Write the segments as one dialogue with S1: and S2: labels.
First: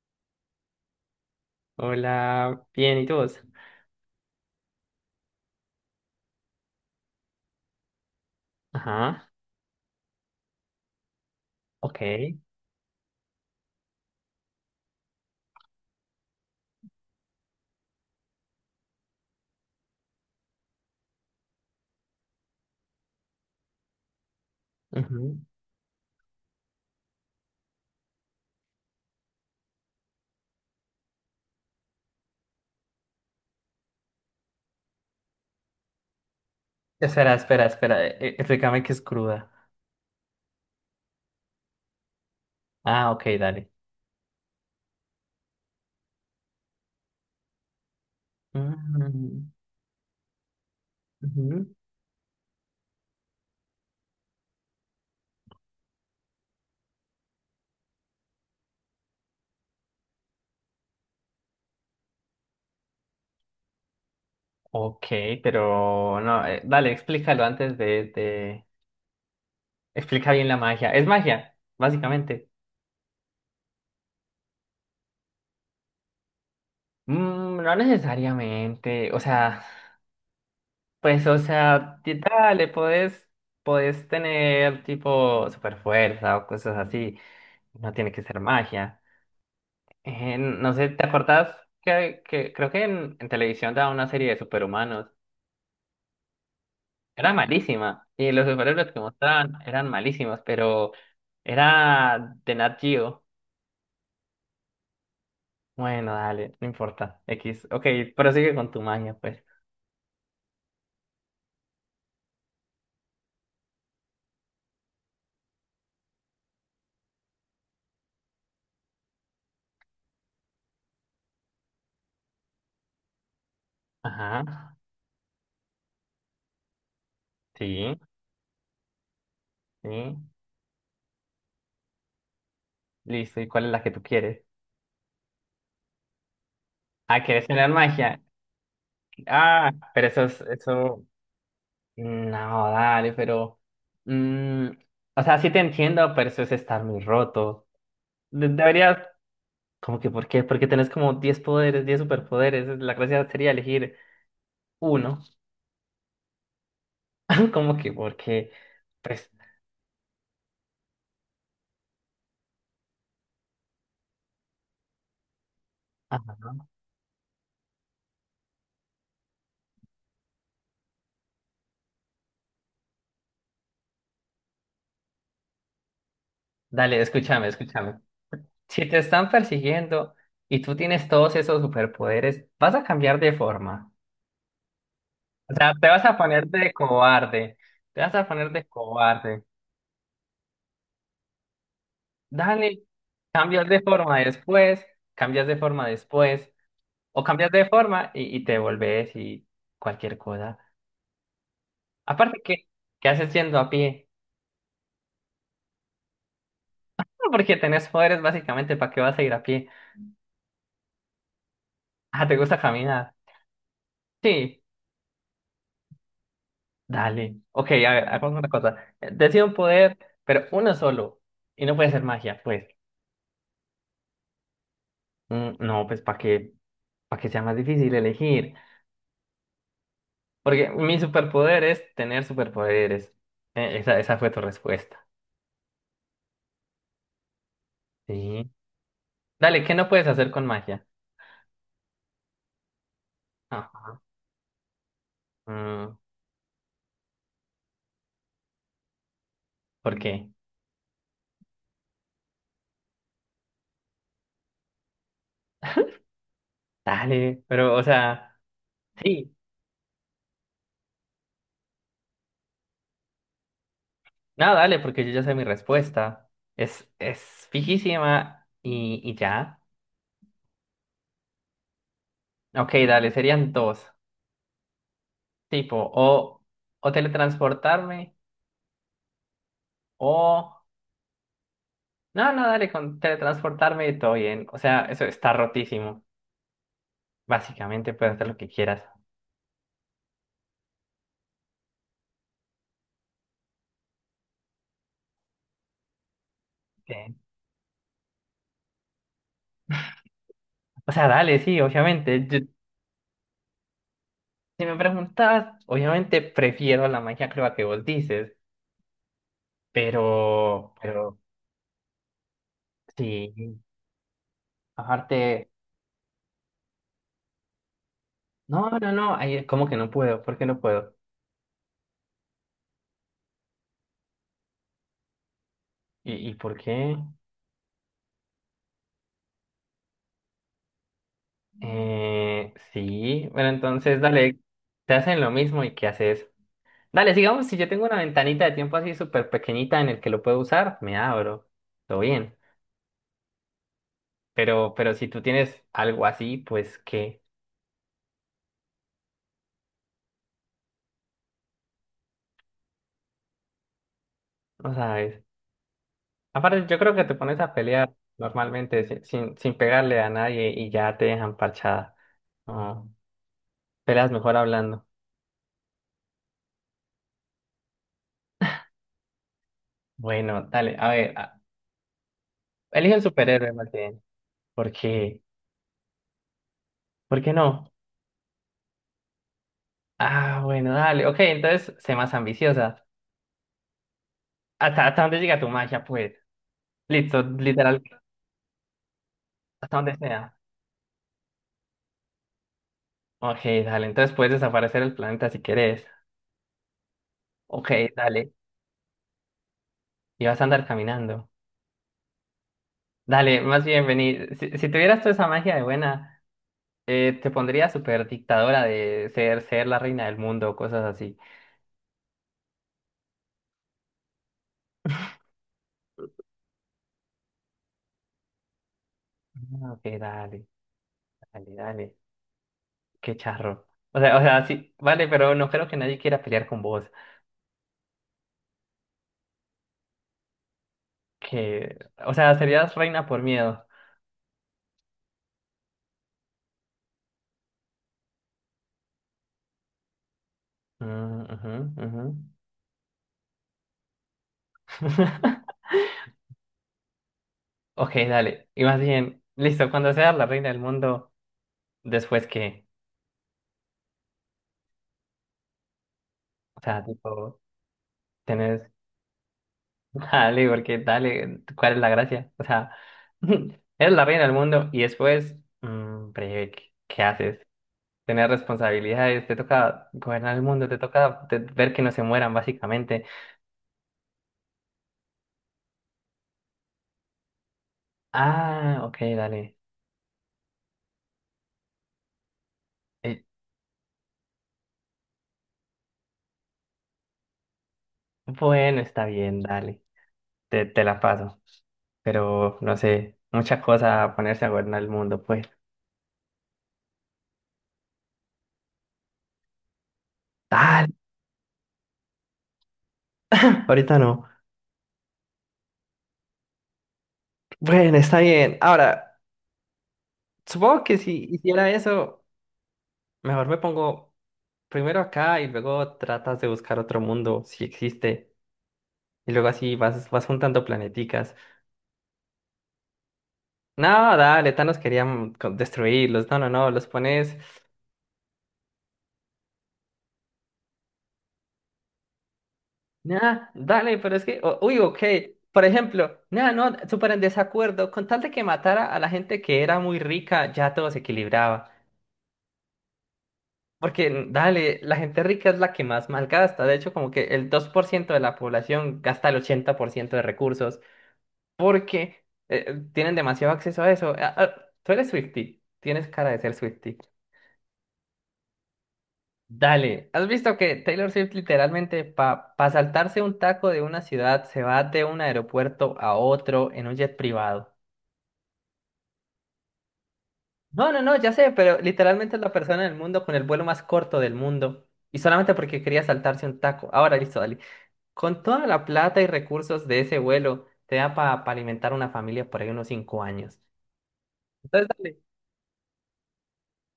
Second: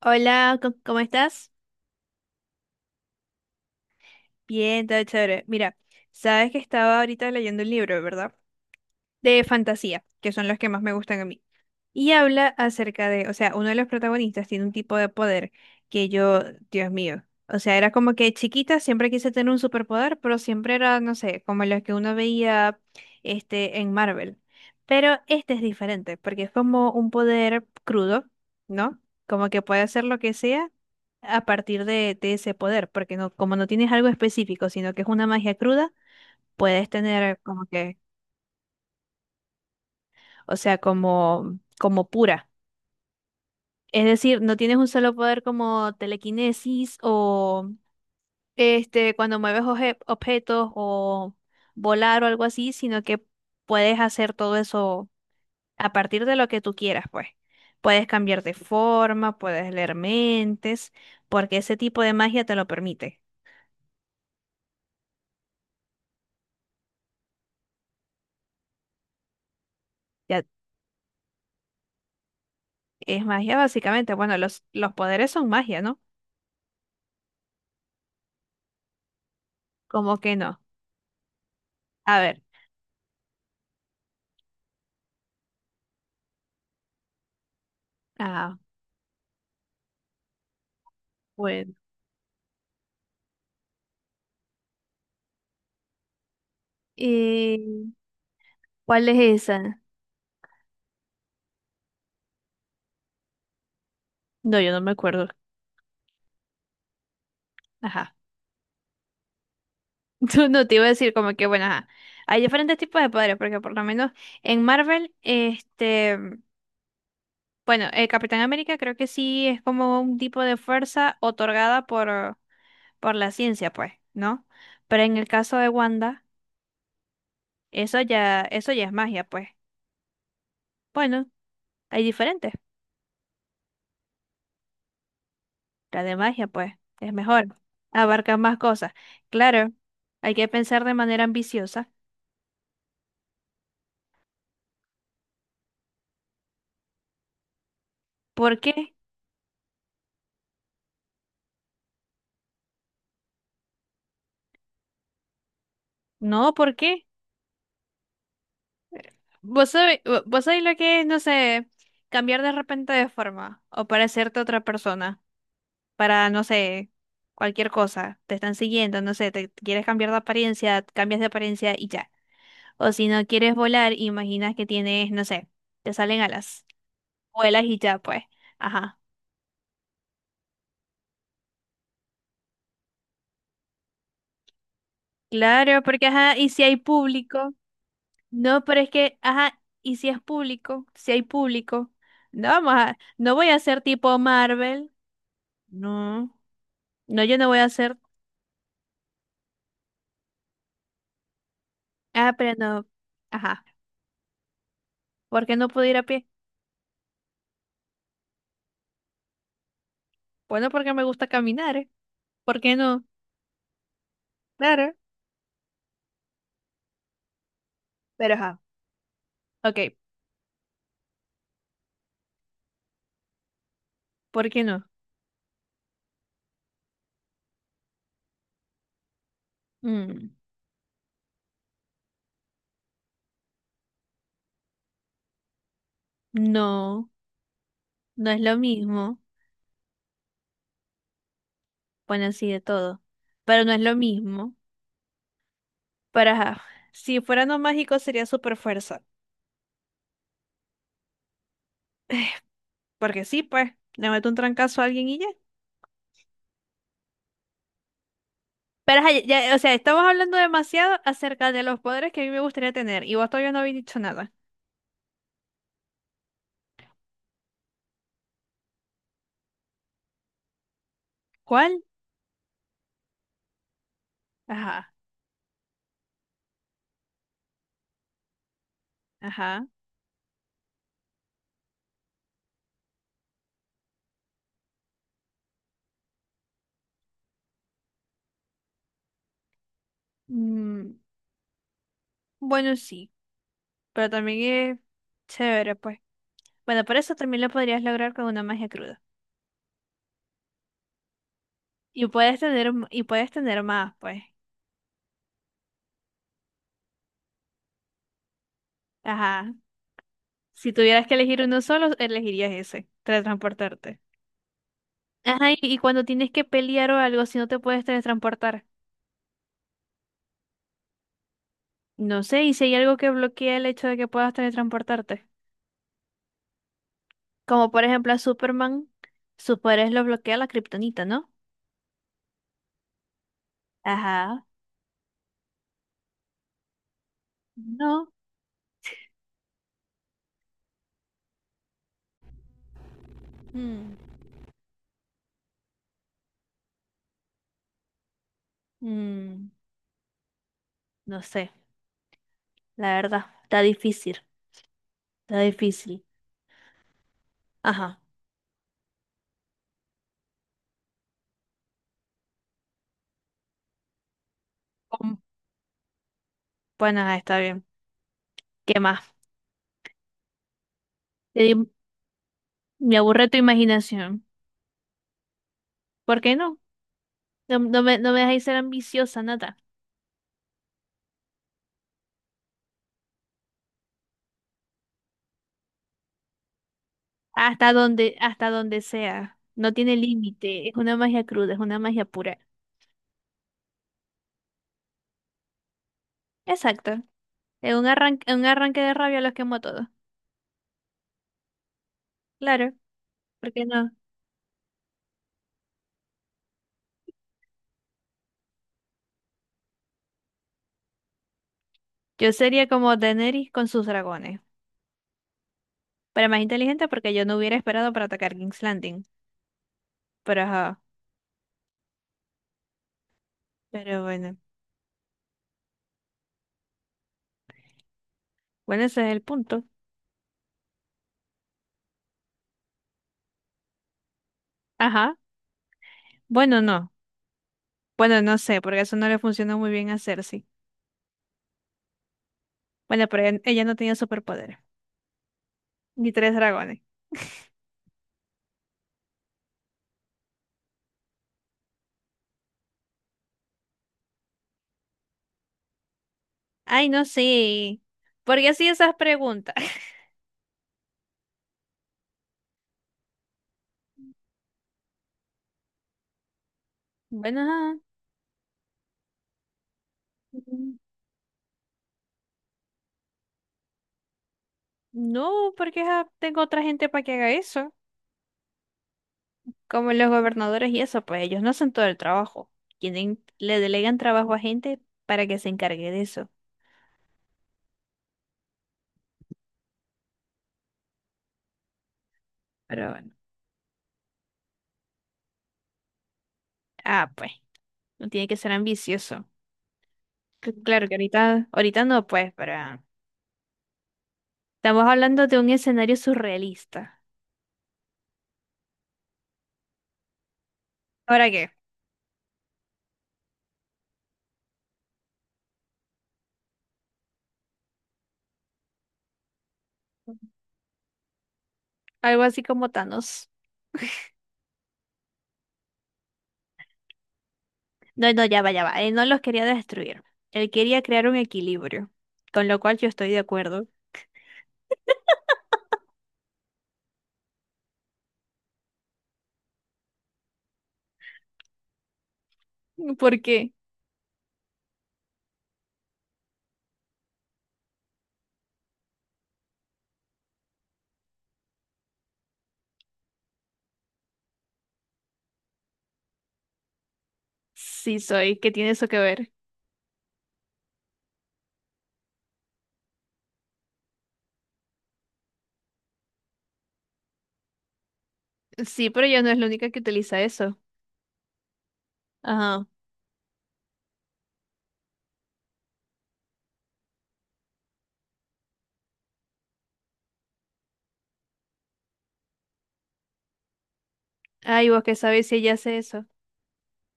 S1: Hola, ¿cómo estás?
S2: Hola, bien, ¿y tú?
S1: Bien, todo chévere. Mira, sabes que estaba ahorita leyendo un libro, ¿verdad?
S2: Ajá,
S1: De fantasía, que son los que más me gustan a mí. Y
S2: ok.
S1: habla acerca de, o sea, uno de los protagonistas tiene un tipo de poder que yo, Dios mío, o sea, era como que chiquita siempre quise tener un superpoder, pero siempre era, no sé, como los que uno veía en Marvel. Pero
S2: Ujú.
S1: este es diferente, porque es como un poder crudo, ¿no? Como que puede hacer lo que sea a partir de ese poder, porque no, como no tienes algo específico, sino que es una magia cruda, puedes
S2: Espera,
S1: tener
S2: espera,
S1: como que
S2: espera. Explícame que es cruda.
S1: o sea, como pura.
S2: Ah, ok, dale.
S1: Es decir, no tienes un solo poder como telequinesis o cuando
S2: Mm,
S1: mueves objetos o
S2: ujú.
S1: volar o algo así, sino que puedes hacer todo eso a partir de lo que tú quieras, pues. Puedes cambiar de forma, puedes leer mentes, porque ese tipo de magia te lo permite.
S2: Ok, pero no, dale, explícalo de- Explica
S1: Ya
S2: bien la magia. Es magia, básicamente.
S1: es magia básicamente. Bueno, los poderes son magia, ¿no?
S2: Mm, no necesariamente. O sea,
S1: ¿Como que no?
S2: pues, o sea, y
S1: A ver.
S2: dale, podés tener tipo super fuerza o cosas así. No tiene que ser
S1: Ah,
S2: magia. No sé, ¿te acordás
S1: bueno.
S2: que creo que en televisión daba una serie de superhumanos? Era
S1: Eh,
S2: malísima. Y los superhéroes que
S1: ¿Cuál es
S2: mostraban
S1: esa?
S2: eran malísimos, pero era de Nat Geo.
S1: No, yo no me acuerdo.
S2: Bueno, dale, no importa. X. Ok,
S1: Ajá.
S2: prosigue con tu maña, pues.
S1: No, no, te iba a decir como que, bueno, ajá. Hay diferentes tipos de padres, porque por lo menos en Marvel, bueno, el Capitán América creo que sí es como un tipo de fuerza otorgada por la ciencia, pues,
S2: Ajá.
S1: ¿no? Pero en el caso de Wanda,
S2: Sí,
S1: eso ya es magia, pues.
S2: sí.
S1: Bueno, hay diferentes.
S2: Listo. ¿Y cuál es la que tú quieres?
S1: La de magia, pues, es
S2: Ah, ¿quieres
S1: mejor.
S2: tener magia?
S1: Abarca más cosas.
S2: Ah,
S1: Claro,
S2: pero eso
S1: hay
S2: es,
S1: que pensar de
S2: eso.
S1: manera ambiciosa.
S2: No, dale, pero. Mm, o sea, sí te entiendo, pero eso es estar muy roto.
S1: ¿Por qué?
S2: Deberías. ¿Cómo que por qué? Porque tenés como 10 poderes, 10 superpoderes. La gracia sería elegir uno.
S1: No, ¿por qué?
S2: ¿Cómo que por qué? Pues,
S1: Vos sabés lo que es, no sé, cambiar de repente de forma o parecerte a otra persona para, no
S2: ajá.
S1: sé, cualquier cosa. Te están siguiendo, no sé, te quieres cambiar de apariencia, cambias de apariencia y ya. O si no quieres volar, imaginas que tienes, no sé, te salen alas,
S2: Dale, escúchame,
S1: vuelas y ya,
S2: escúchame.
S1: pues.
S2: Si te
S1: Ajá.
S2: están persiguiendo y tú tienes todos esos superpoderes, vas a cambiar de forma. O sea,
S1: Claro,
S2: te vas
S1: porque
S2: a
S1: ajá,
S2: poner
S1: y si
S2: de
S1: hay público.
S2: cobarde. Te vas a poner de
S1: No, pero es que,
S2: cobarde.
S1: ajá, y si es público, si hay público. No,
S2: Dale,
S1: no voy a
S2: cambias de
S1: ser
S2: forma
S1: tipo
S2: después,
S1: Marvel.
S2: cambias de forma
S1: No.
S2: después,
S1: No,
S2: o
S1: yo no
S2: cambias
S1: voy a
S2: de
S1: hacer.
S2: forma y te volvés y cualquier cosa.
S1: Ah,
S2: Aparte,
S1: pero no.
S2: ¿qué haces yendo
S1: Ajá.
S2: a pie?
S1: ¿Por qué no puedo ir a pie?
S2: Porque tenés poderes básicamente, ¿para qué vas a ir a pie?
S1: Bueno, porque me gusta caminar, ¿eh?
S2: Ah, ¿te gusta
S1: ¿Por qué no?
S2: caminar? Sí,
S1: Claro.
S2: dale. Ok, a ver,
S1: Pero
S2: hagamos una
S1: ajá.
S2: cosa. Decide un
S1: Ok.
S2: poder, pero uno solo. Y no puede ser magia, pues.
S1: ¿Por qué no?
S2: Mm, no, para que sea más difícil elegir.
S1: Mm,
S2: Porque mi superpoder es tener superpoderes. Esa fue tu respuesta.
S1: no, no es
S2: Sí.
S1: lo mismo.
S2: Dale, ¿qué no puedes hacer con magia?
S1: Bueno, sí, de todo. Pero no es
S2: Ah,
S1: lo mismo.
S2: mm,
S1: Pero ajá. Si fuera no mágico sería super fuerza.
S2: ¿por qué?
S1: Porque sí, pues, le meto un trancazo a alguien y ya.
S2: Dale, pero, o sea,
S1: Pero ajá,
S2: sí.
S1: ya, o sea, estamos hablando demasiado acerca de los poderes que a mí me gustaría tener. Y vos todavía no habéis dicho nada.
S2: No, dale, porque yo ya sé mi respuesta. Es fijísima y ya.
S1: ¿Cuál?
S2: Ok, dale, serían dos.
S1: Ajá,
S2: Tipo, o, o teletransportarme,
S1: ajá.
S2: o... No, no, dale, con teletransportarme y todo bien. O sea, eso está rotísimo. Básicamente puedes hacer lo que quieras.
S1: Mm, bueno, sí. Pero también es chévere, pues. Bueno, por
S2: Ok.
S1: eso también lo podrías lograr con una magia cruda.
S2: O sea, dale, sí,
S1: Y
S2: obviamente.
S1: puedes
S2: Yo-
S1: tener, m- y puedes tener más, pues.
S2: si me preguntas, obviamente prefiero la magia creo que vos dices,
S1: Ajá. Si tuvieras que
S2: pero
S1: elegir uno solo, elegirías ese,
S2: sí,
S1: teletransportarte.
S2: aparte...
S1: Ajá, y cuando tienes que pelear o algo, si no te puedes teletransportar.
S2: No, no, no, ahí como que no puedo, ¿por qué no puedo?
S1: No sé, y si hay algo que bloquea el hecho de que puedas teletransportarte.
S2: ¿Y por qué?
S1: Como por ejemplo a Superman, sus poderes lo bloquea la kriptonita, ¿no?
S2: Sí, bueno, entonces dale,
S1: Ajá.
S2: te hacen lo mismo y ¿qué haces? Dale, sigamos, si yo tengo una
S1: No.
S2: ventanita de tiempo así súper pequeñita en el que lo puedo usar, me abro, todo bien.
S1: Mm.
S2: Pero si tú tienes algo así, pues ¿qué?
S1: Mm, no sé, la verdad. Está difícil.
S2: No sabes.
S1: Está difícil.
S2: Aparte, yo creo que te pones a pelear
S1: Ajá.
S2: normalmente sin pegarle a nadie y ya te dejan parchada. No, peleas mejor hablando.
S1: Bueno, ajá, está bien. ¿Qué más?
S2: Bueno, dale, a ver,
S1: Te di-
S2: elige
S1: Me
S2: un
S1: aburre tu
S2: superhéroe más bien.
S1: imaginación.
S2: ¿Por qué?
S1: ¿Por qué no?
S2: ¿Por qué
S1: No,
S2: no?
S1: no me dejáis ser ambiciosa, nada.
S2: Ah, bueno, dale. Ok, entonces, sé más ambiciosa. ¿Hasta dónde llega tu magia, pues? Listo,
S1: Hasta
S2: literal,
S1: donde, hasta donde sea. No
S2: hasta donde
S1: tiene
S2: sea.
S1: límite. Es una magia cruda, es una magia pura.
S2: Ok, dale. Entonces puedes desaparecer el planeta si querés.
S1: Exacto.
S2: Ok,
S1: En
S2: dale.
S1: un arranque de rabia los quemo a todos.
S2: Y vas a andar caminando.
S1: Claro,
S2: Dale,
S1: ¿por
S2: más
S1: qué
S2: bien,
S1: no?
S2: vení. Si tuvieras toda esa magia de buena, te pondría súper dictadora de ser la reina del mundo o cosas así.
S1: Yo sería como Daenerys con sus dragones. Pero más inteligente porque yo no hubiera esperado para atacar King's Landing.
S2: Ah, ok,
S1: Pero ajá.
S2: dale. Qué charro.
S1: Pero
S2: O
S1: bueno.
S2: sea, sí, vale, pero no creo que nadie quiera pelear con vos.
S1: Bueno, ese es el punto.
S2: Que, o sea, serías reina por miedo.
S1: Ajá. Bueno, no. Bueno, no sé, porque eso no le funcionó muy bien a Cersei.
S2: Ah, ajá, ajá.
S1: Bueno, pero ella no tenía superpoderes, ni tres dragones.
S2: Ok, dale. Y más bien, listo, cuando seas la reina del mundo, después que, o sea,
S1: Ay, no
S2: tipo,
S1: sé. ¿Por qué
S2: tenés,
S1: hacía esas preguntas?
S2: dale, porque dale, ¿cuál es la gracia? O sea, eres la reina del mundo y después, mm, breve, ¿qué haces?
S1: Bueno, ajá.
S2: Tener responsabilidades, te toca gobernar el mundo,
S1: Mm,
S2: te toca ver que no se mueran, básicamente.
S1: no, porque ajá, tengo otra gente para que haga eso.
S2: Ah, ok, dale.
S1: Como los gobernadores y eso, pues ellos no hacen todo el trabajo.
S2: Eh,
S1: Tienen, le delegan trabajo a gente para que se encargue de eso.
S2: bueno, está bien, dale. Te la paso. Pero no
S1: Pero bueno.
S2: sé, mucha cosa a ponerse a gobernar el mundo, pues.
S1: Ah, pues, no tiene que ser ambicioso.
S2: Tal
S1: Claro que ahorita, ahorita no, pues, pero
S2: ahorita no.
S1: estamos hablando de un escenario surrealista.
S2: Bueno, está bien. Ahora, supongo que si
S1: ¿Ahora qué?
S2: hiciera eso, mejor me pongo primero acá y luego tratas de buscar otro mundo, si existe. Y luego así vas juntando planeticas.
S1: Algo así como Thanos.
S2: No, dale, Thanos quería destruirlos. No, no, no, los pones.
S1: No, no, ya va, ya va. Él no los quería destruir. Él quería crear un equilibrio, con lo cual yo estoy de
S2: Nah,
S1: acuerdo.
S2: dale, pero es que, uy, ok. Por ejemplo, nah, no, súper en desacuerdo. Con tal de que matara a la gente que era muy rica, ya todo se equilibraba.
S1: ¿Por qué?
S2: Porque, dale, la gente rica es la que más malgasta. De hecho, como que el 2% de la población gasta el 80% de recursos porque tienen demasiado acceso a eso. Ah, ah, tú eres Swiftie, tienes cara de ser Swiftie.
S1: Sí soy, ¿qué tiene eso que ver?
S2: Dale, ¿has visto que Taylor Swift literalmente para saltarse un taco de una ciudad se va de un aeropuerto a otro en un jet privado?
S1: Sí, pero ella no es la única que utiliza eso.
S2: No, no, no, ya sé, pero literalmente es la
S1: Ajá.
S2: persona del mundo con el vuelo más corto del mundo y solamente porque quería saltarse un taco. Ahora listo, dale. Con toda la plata y recursos de ese vuelo te da para alimentar una familia por ahí unos 5 años.
S1: Ay, vos
S2: Entonces,
S1: qué
S2: dale.
S1: sabés si ella hace eso.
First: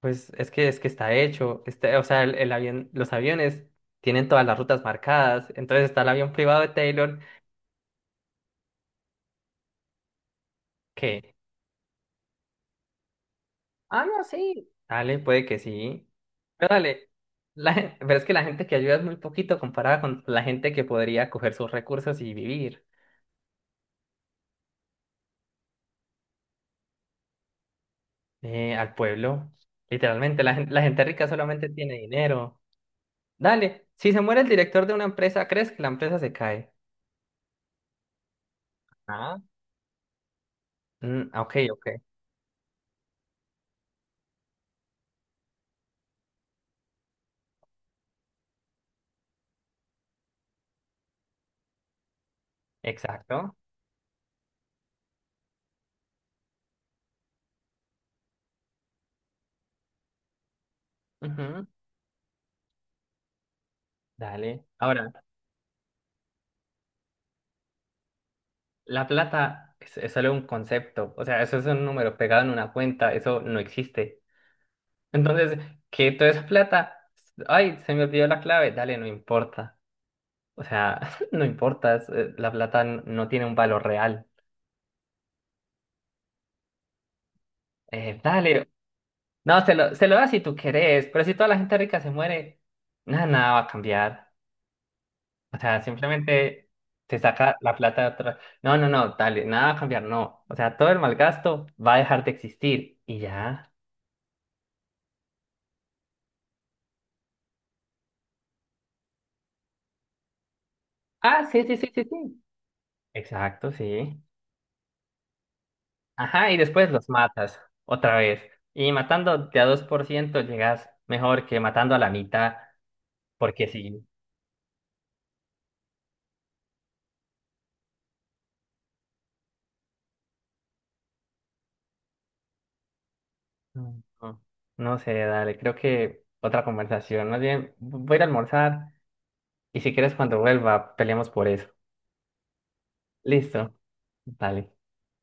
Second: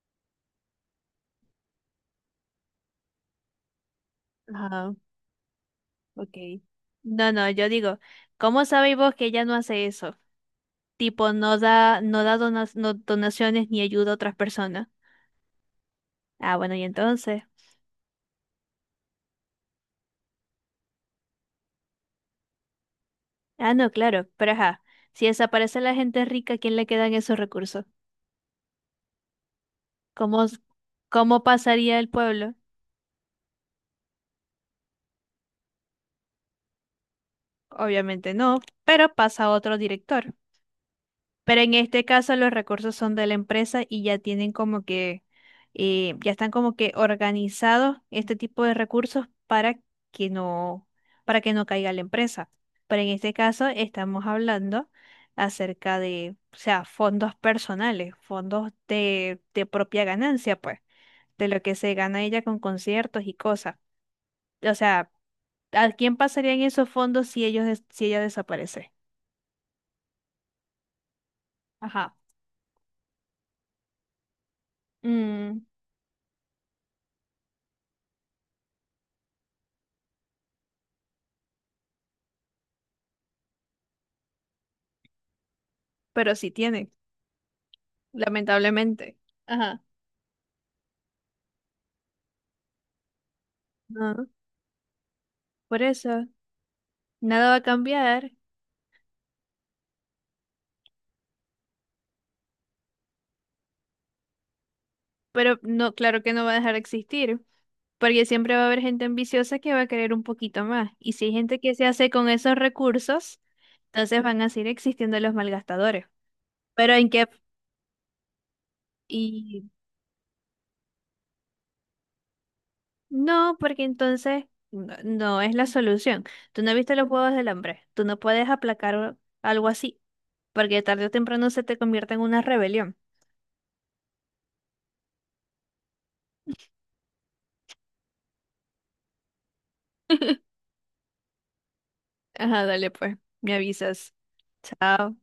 S2: Pues es que está hecho, este, o sea, el avión, los aviones tienen todas las rutas
S1: Ajá,
S2: marcadas, entonces está el avión
S1: ok.
S2: privado de Taylor.
S1: No, no, yo digo, ¿cómo sabéis vos que ella no hace eso? Tipo,
S2: ¿Qué?
S1: no da donaciones ni
S2: Ah,
S1: ayuda a
S2: no,
S1: otras
S2: sí.
S1: personas.
S2: Dale, puede que sí.
S1: Ah,
S2: Pero
S1: bueno, y
S2: dale,
S1: entonces.
S2: pero es que la gente que ayuda es muy poquito comparada con la gente que podría coger sus recursos y vivir
S1: Ah, no, claro, pero ajá. Si desaparece la gente rica, ¿a quién le quedan esos recursos?
S2: al pueblo. Literalmente,
S1: ¿Cómo, s-
S2: la gente rica
S1: cómo
S2: solamente tiene
S1: pasaría el pueblo?
S2: dinero. Dale, si se muere el director de una empresa, ¿crees que la empresa se cae?
S1: Obviamente no, pero
S2: Ah,
S1: pasa otro director.
S2: mm, ok,
S1: Pero en
S2: ok.
S1: este caso los recursos son de la empresa y ya tienen como que, ya están como que organizados este tipo de recursos que no, para que no caiga la empresa. Pero en este
S2: Exacto.
S1: caso estamos hablando acerca de, o sea, fondos personales, fondos de propia ganancia, pues, de lo
S2: Ujú.
S1: que se gana ella con conciertos y cosas.
S2: Dale.
S1: O
S2: Ahora,
S1: sea, ¿a quién pasarían esos fondos si si ella desaparece?
S2: la plata es solo un concepto. O sea, eso es un
S1: Ajá.
S2: número pegado en una cuenta. Eso no existe. Entonces,
S1: Mm,
S2: que toda esa plata, ay, se me olvidó la clave, dale, no importa. O sea, no importa, la plata no tiene un valor real.
S1: pero sí tiene,
S2: Dale,
S1: lamentablemente.
S2: no,
S1: Ajá.
S2: se lo das si tú querés, pero si toda la gente rica se muere, nada, nada va a
S1: Ah,
S2: cambiar. O
S1: por
S2: sea,
S1: eso,
S2: simplemente te
S1: nada va
S2: saca
S1: a
S2: la plata de
S1: cambiar,
S2: otra. No, no, no, dale, nada va a cambiar, no. O sea, todo el malgasto va a dejar de existir y ya.
S1: pero no, claro que no va a dejar de existir, porque siempre va a haber gente ambiciosa que va a querer un poquito más. Y si hay
S2: Ah,
S1: gente
S2: sí,
S1: que
S2: sí,
S1: se
S2: sí, sí,
S1: hace con
S2: sí.
S1: esos recursos,
S2: Exacto, sí.
S1: entonces van a seguir existiendo los malgastadores.
S2: Ajá, y después
S1: Pero
S2: los
S1: en qué,
S2: matas otra vez. Y matando de a 2% llegas mejor que matando a la mitad,
S1: no,
S2: porque
S1: porque
S2: sí.
S1: entonces no es la solución. Tú no viste los juegos del hambre. Tú no puedes aplacar algo así, porque tarde o temprano se te convierte en una rebelión.
S2: Mm. No, no sé, dale, creo que otra conversación. Más bien, voy a ir a almorzar y si quieres cuando vuelva, peleamos por eso.
S1: Ajá, dale pues, me
S2: Listo,
S1: avisas.
S2: dale.
S1: Chao.